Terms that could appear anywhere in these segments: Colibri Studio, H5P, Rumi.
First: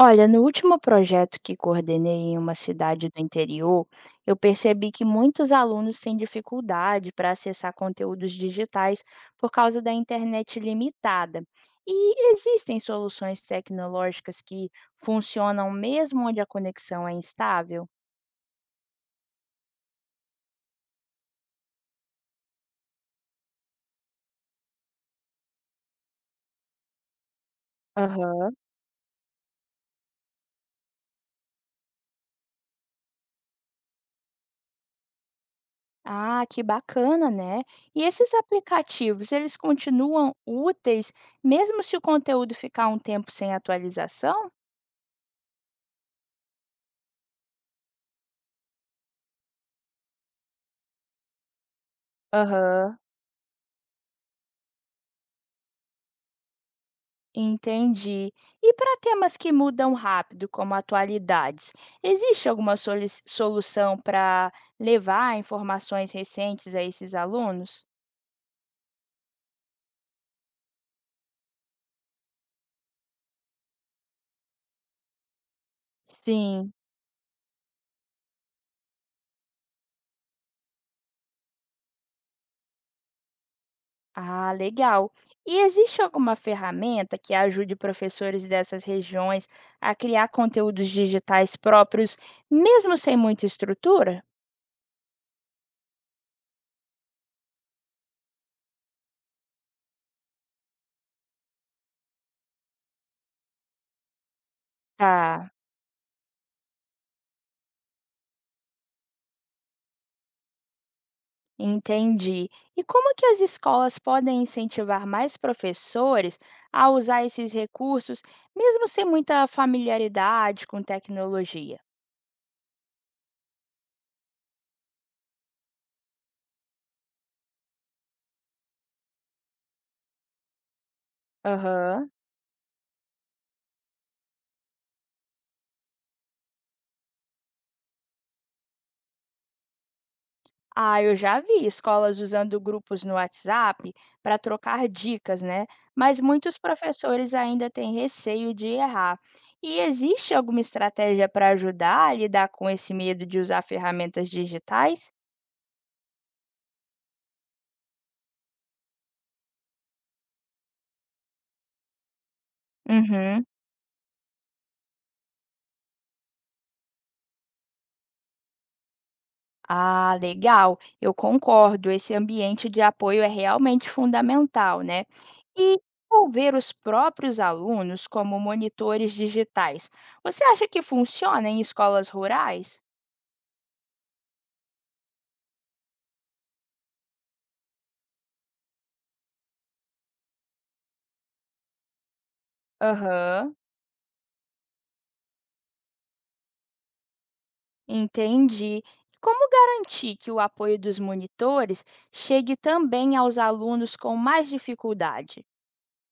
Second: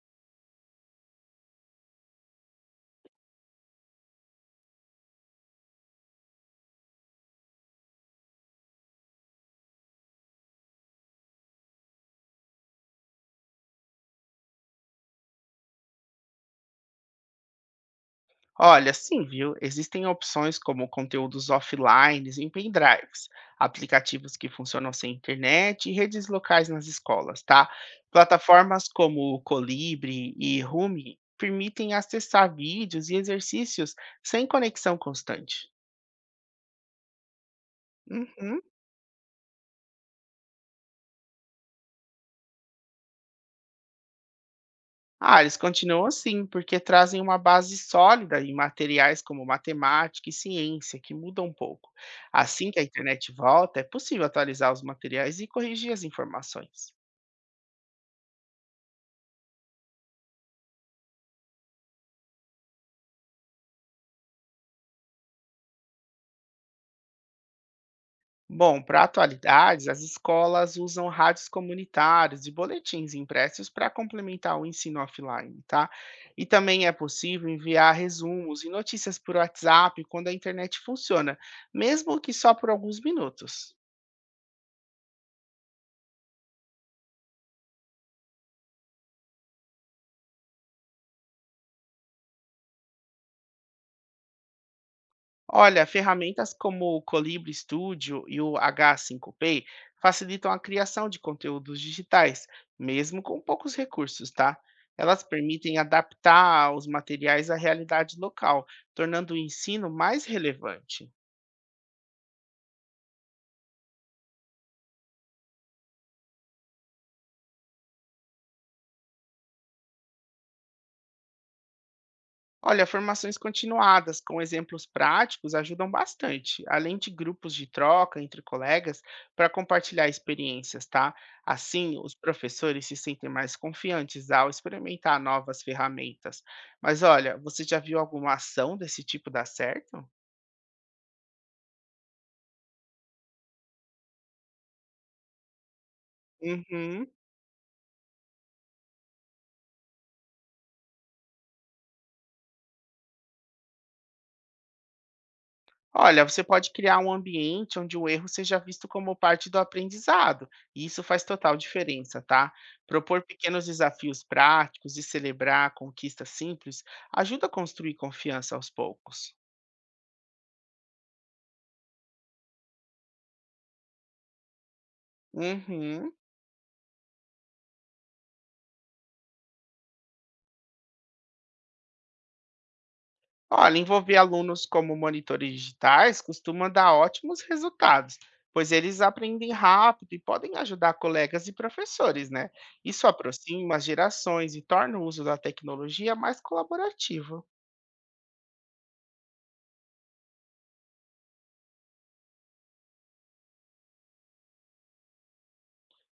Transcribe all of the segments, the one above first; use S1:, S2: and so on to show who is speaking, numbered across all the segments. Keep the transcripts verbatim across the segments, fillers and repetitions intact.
S1: Olha, no último projeto que coordenei em uma cidade do interior, eu percebi que muitos alunos têm dificuldade para acessar conteúdos digitais por causa da internet limitada. E existem soluções tecnológicas que funcionam mesmo onde a conexão é instável?
S2: Olha, sim, viu? Existem opções como conteúdos offline em pendrives, aplicativos que funcionam sem internet e redes locais nas escolas, tá?
S1: Aham.
S2: Plataformas como o Colibri e Rumi permitem acessar vídeos e exercícios sem conexão constante.
S1: Ah, que bacana, né? E esses
S2: Uhum.
S1: aplicativos, eles continuam úteis mesmo se o conteúdo ficar um tempo sem atualização?
S2: Ah, eles continuam assim, porque trazem uma base sólida em materiais como matemática e ciência, que mudam um pouco. Assim que a
S1: Aham.
S2: internet volta, é possível atualizar os materiais e corrigir as informações.
S1: Entendi. E para temas que mudam rápido, como atualidades, existe alguma soli- solução para levar informações recentes a esses alunos?
S2: Bom, para atualidades, as escolas usam rádios comunitários e boletins impressos para complementar o ensino offline, tá? E
S1: Sim.
S2: também é possível enviar resumos e notícias por WhatsApp quando a internet funciona, mesmo que só por alguns minutos.
S1: Ah, legal. E existe alguma ferramenta que ajude professores dessas regiões a criar conteúdos digitais próprios, mesmo sem muita estrutura?
S2: Olha, ferramentas como o Colibri Studio e o H cinco P facilitam a criação de conteúdos digitais, mesmo com poucos recursos, tá? Elas
S1: Tá.
S2: permitem adaptar os materiais à realidade local, tornando o ensino mais relevante.
S1: Entendi. E como que as escolas podem incentivar mais professores a usar esses recursos, mesmo sem muita familiaridade com tecnologia?
S2: Olha, formações continuadas com exemplos práticos ajudam bastante, além de grupos de troca entre colegas para compartilhar experiências, tá? Assim,
S1: Aham.
S2: os professores se sentem mais confiantes ao experimentar novas ferramentas. Mas olha, você já viu alguma ação desse tipo dar certo?
S1: Ah, eu já vi escolas usando grupos no WhatsApp para trocar dicas, né? Mas muitos
S2: Uhum.
S1: professores ainda têm receio de errar. E existe alguma estratégia para ajudar a lidar com esse medo de usar ferramentas digitais?
S2: Olha, você pode criar um ambiente onde o erro seja visto como parte do aprendizado, e isso faz total diferença, tá? Propor
S1: Uhum.
S2: pequenos desafios práticos e celebrar conquistas simples ajuda a construir confiança aos poucos.
S1: Ah, legal. Eu concordo. Esse ambiente de apoio é realmente fundamental, né? E
S2: Uhum.
S1: envolver os próprios alunos como monitores digitais. Você acha que funciona em escolas rurais?
S2: Olha, envolver alunos como monitores digitais costuma dar ótimos resultados, pois eles aprendem rápido e podem ajudar colegas e professores, né? Isso
S1: Aham,
S2: aproxima as gerações e torna o uso da tecnologia mais colaborativo.
S1: entendi. Como garantir que o apoio dos monitores chegue também aos alunos com mais dificuldade?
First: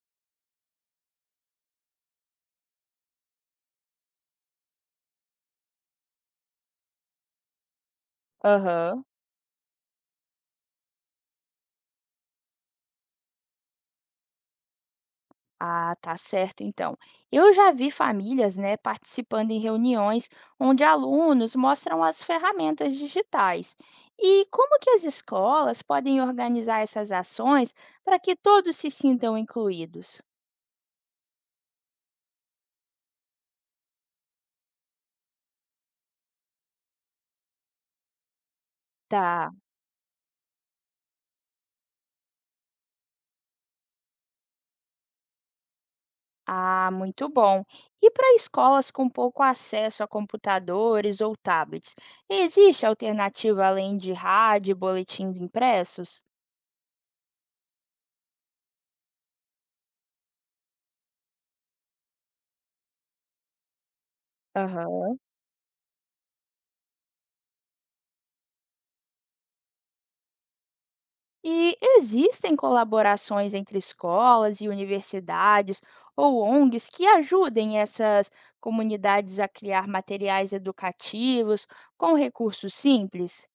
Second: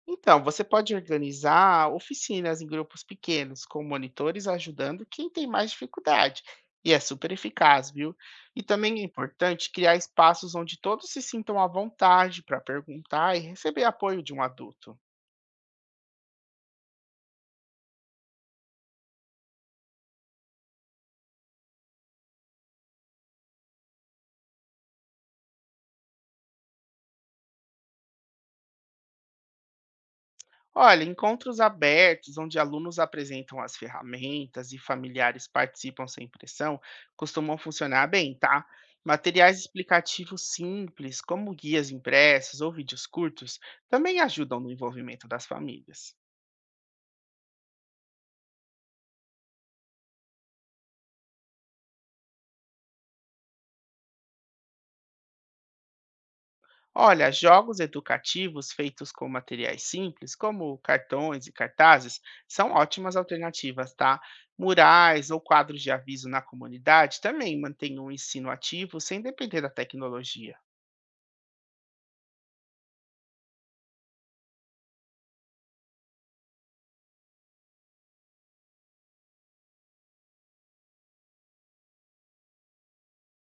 S2: Então, você pode organizar oficinas em grupos pequenos, com monitores ajudando quem tem mais dificuldade. E é super eficaz, viu? E também é
S1: Aham.
S2: importante criar espaços onde todos se sintam à vontade para perguntar e receber apoio de um adulto.
S1: Ah, tá certo então. Eu já vi famílias, né, participando em reuniões onde alunos mostram as ferramentas digitais. E como que as escolas podem organizar essas ações para que todos se sintam incluídos?
S2: Olha, encontros abertos, onde alunos apresentam as ferramentas e familiares participam sem pressão, costumam funcionar bem, tá?
S1: Tá.
S2: Materiais explicativos simples, como guias impressos ou vídeos curtos, também ajudam no envolvimento das famílias.
S1: Ah, muito bom. E para escolas com pouco acesso a computadores ou tablets, existe alternativa além de rádio e boletins impressos?
S2: Olha, jogos educativos feitos com materiais simples, como cartões e cartazes, são ótimas alternativas, tá?
S1: Aham.
S2: Murais ou quadros de aviso na comunidade também mantêm o ensino ativo sem depender da tecnologia.
S1: E existem colaborações entre escolas e universidades ou O N Gs que ajudem essas comunidades a criar materiais educativos com recursos simples?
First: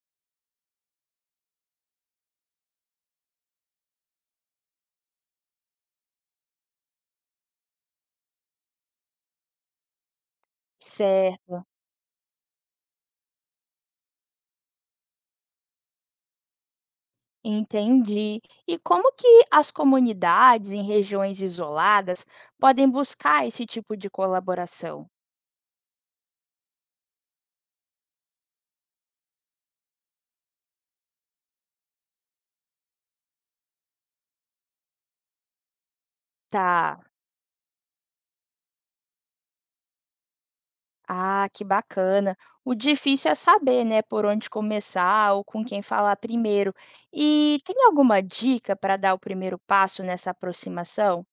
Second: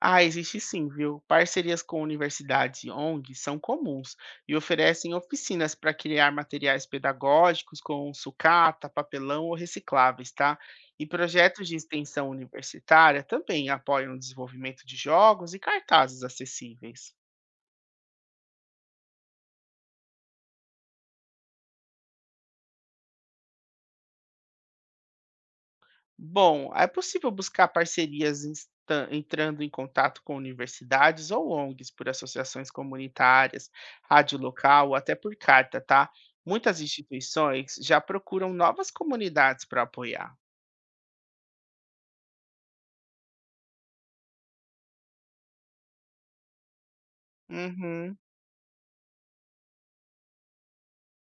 S2: Ah, existe sim, viu? Parcerias com universidades e O N G S são comuns e oferecem oficinas para criar materiais pedagógicos com sucata, papelão ou recicláveis, tá? E projetos
S1: Certo,
S2: de extensão universitária também apoiam o desenvolvimento de jogos e cartazes acessíveis.
S1: entendi. E como que as comunidades em regiões isoladas podem buscar esse tipo de colaboração?
S2: Bom, é possível buscar parcerias insta- entrando em contato com universidades ou O N G S por associações comunitárias, rádio local ou até por carta, tá? Muitas
S1: Tá.
S2: instituições já procuram novas comunidades para apoiar.
S1: Ah, que bacana. O difícil é saber, né, por onde começar ou com quem falar primeiro. E tem
S2: Uhum.
S1: alguma dica para dar o primeiro passo nessa aproximação?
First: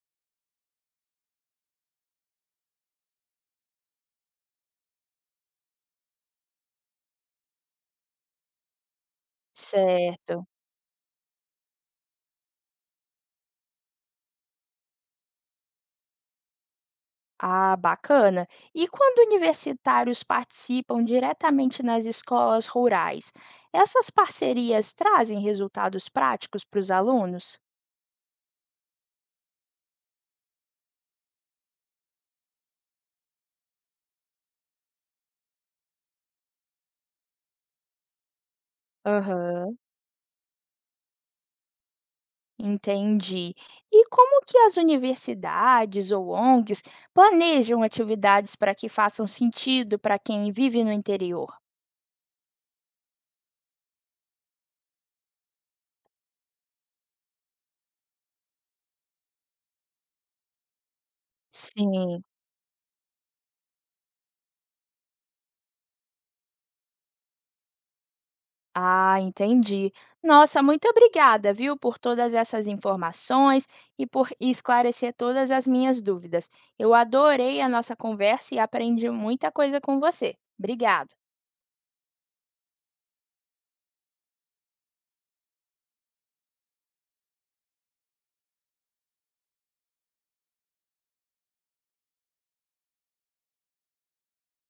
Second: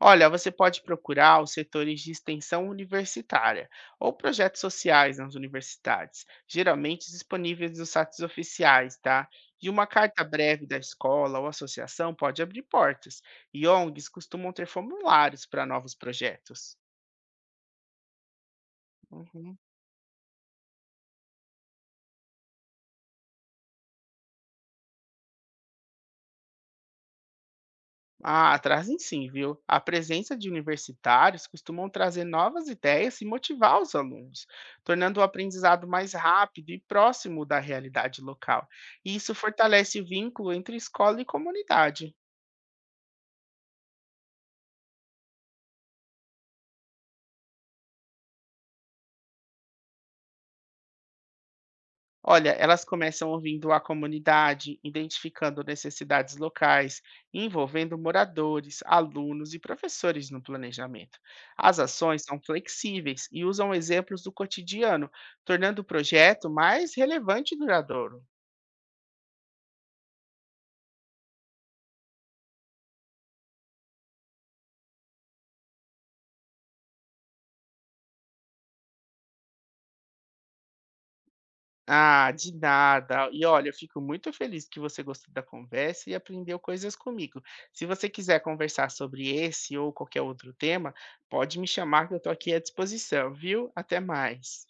S2: Olha, você pode procurar os setores de extensão universitária ou projetos sociais nas universidades, geralmente disponíveis nos sites oficiais, tá? E uma carta
S1: Certo.
S2: breve da escola ou associação pode abrir portas, e O N G S costumam ter formulários para novos projetos.
S1: Ah, bacana. E quando
S2: Uhum.
S1: universitários participam diretamente nas escolas rurais, essas parcerias trazem resultados práticos para os alunos?
S2: Ah, trazem sim, viu? A presença de universitários costumam trazer novas ideias e motivar os alunos, tornando o aprendizado mais rápido e próximo da realidade local. E isso
S1: Aham.
S2: fortalece o vínculo entre escola e comunidade.
S1: Entendi. E como que as universidades ou O N Gs planejam atividades para que façam sentido para quem vive no interior?
S2: Olha, elas começam ouvindo a comunidade, identificando necessidades locais, envolvendo moradores, alunos e professores no planejamento. As
S1: Sim.
S2: ações são flexíveis e usam exemplos do cotidiano, tornando o projeto mais relevante e duradouro.
S1: Ah, entendi. Nossa, muito obrigada, viu, por todas essas informações e por esclarecer todas as minhas dúvidas. Eu adorei a nossa conversa e aprendi muita coisa com você. Obrigada.
S2: Ah, de nada. E olha, eu fico muito feliz que você gostou da conversa e aprendeu coisas comigo. Se você quiser conversar sobre esse ou qualquer outro tema, pode me chamar que eu estou aqui à disposição, viu? Até mais.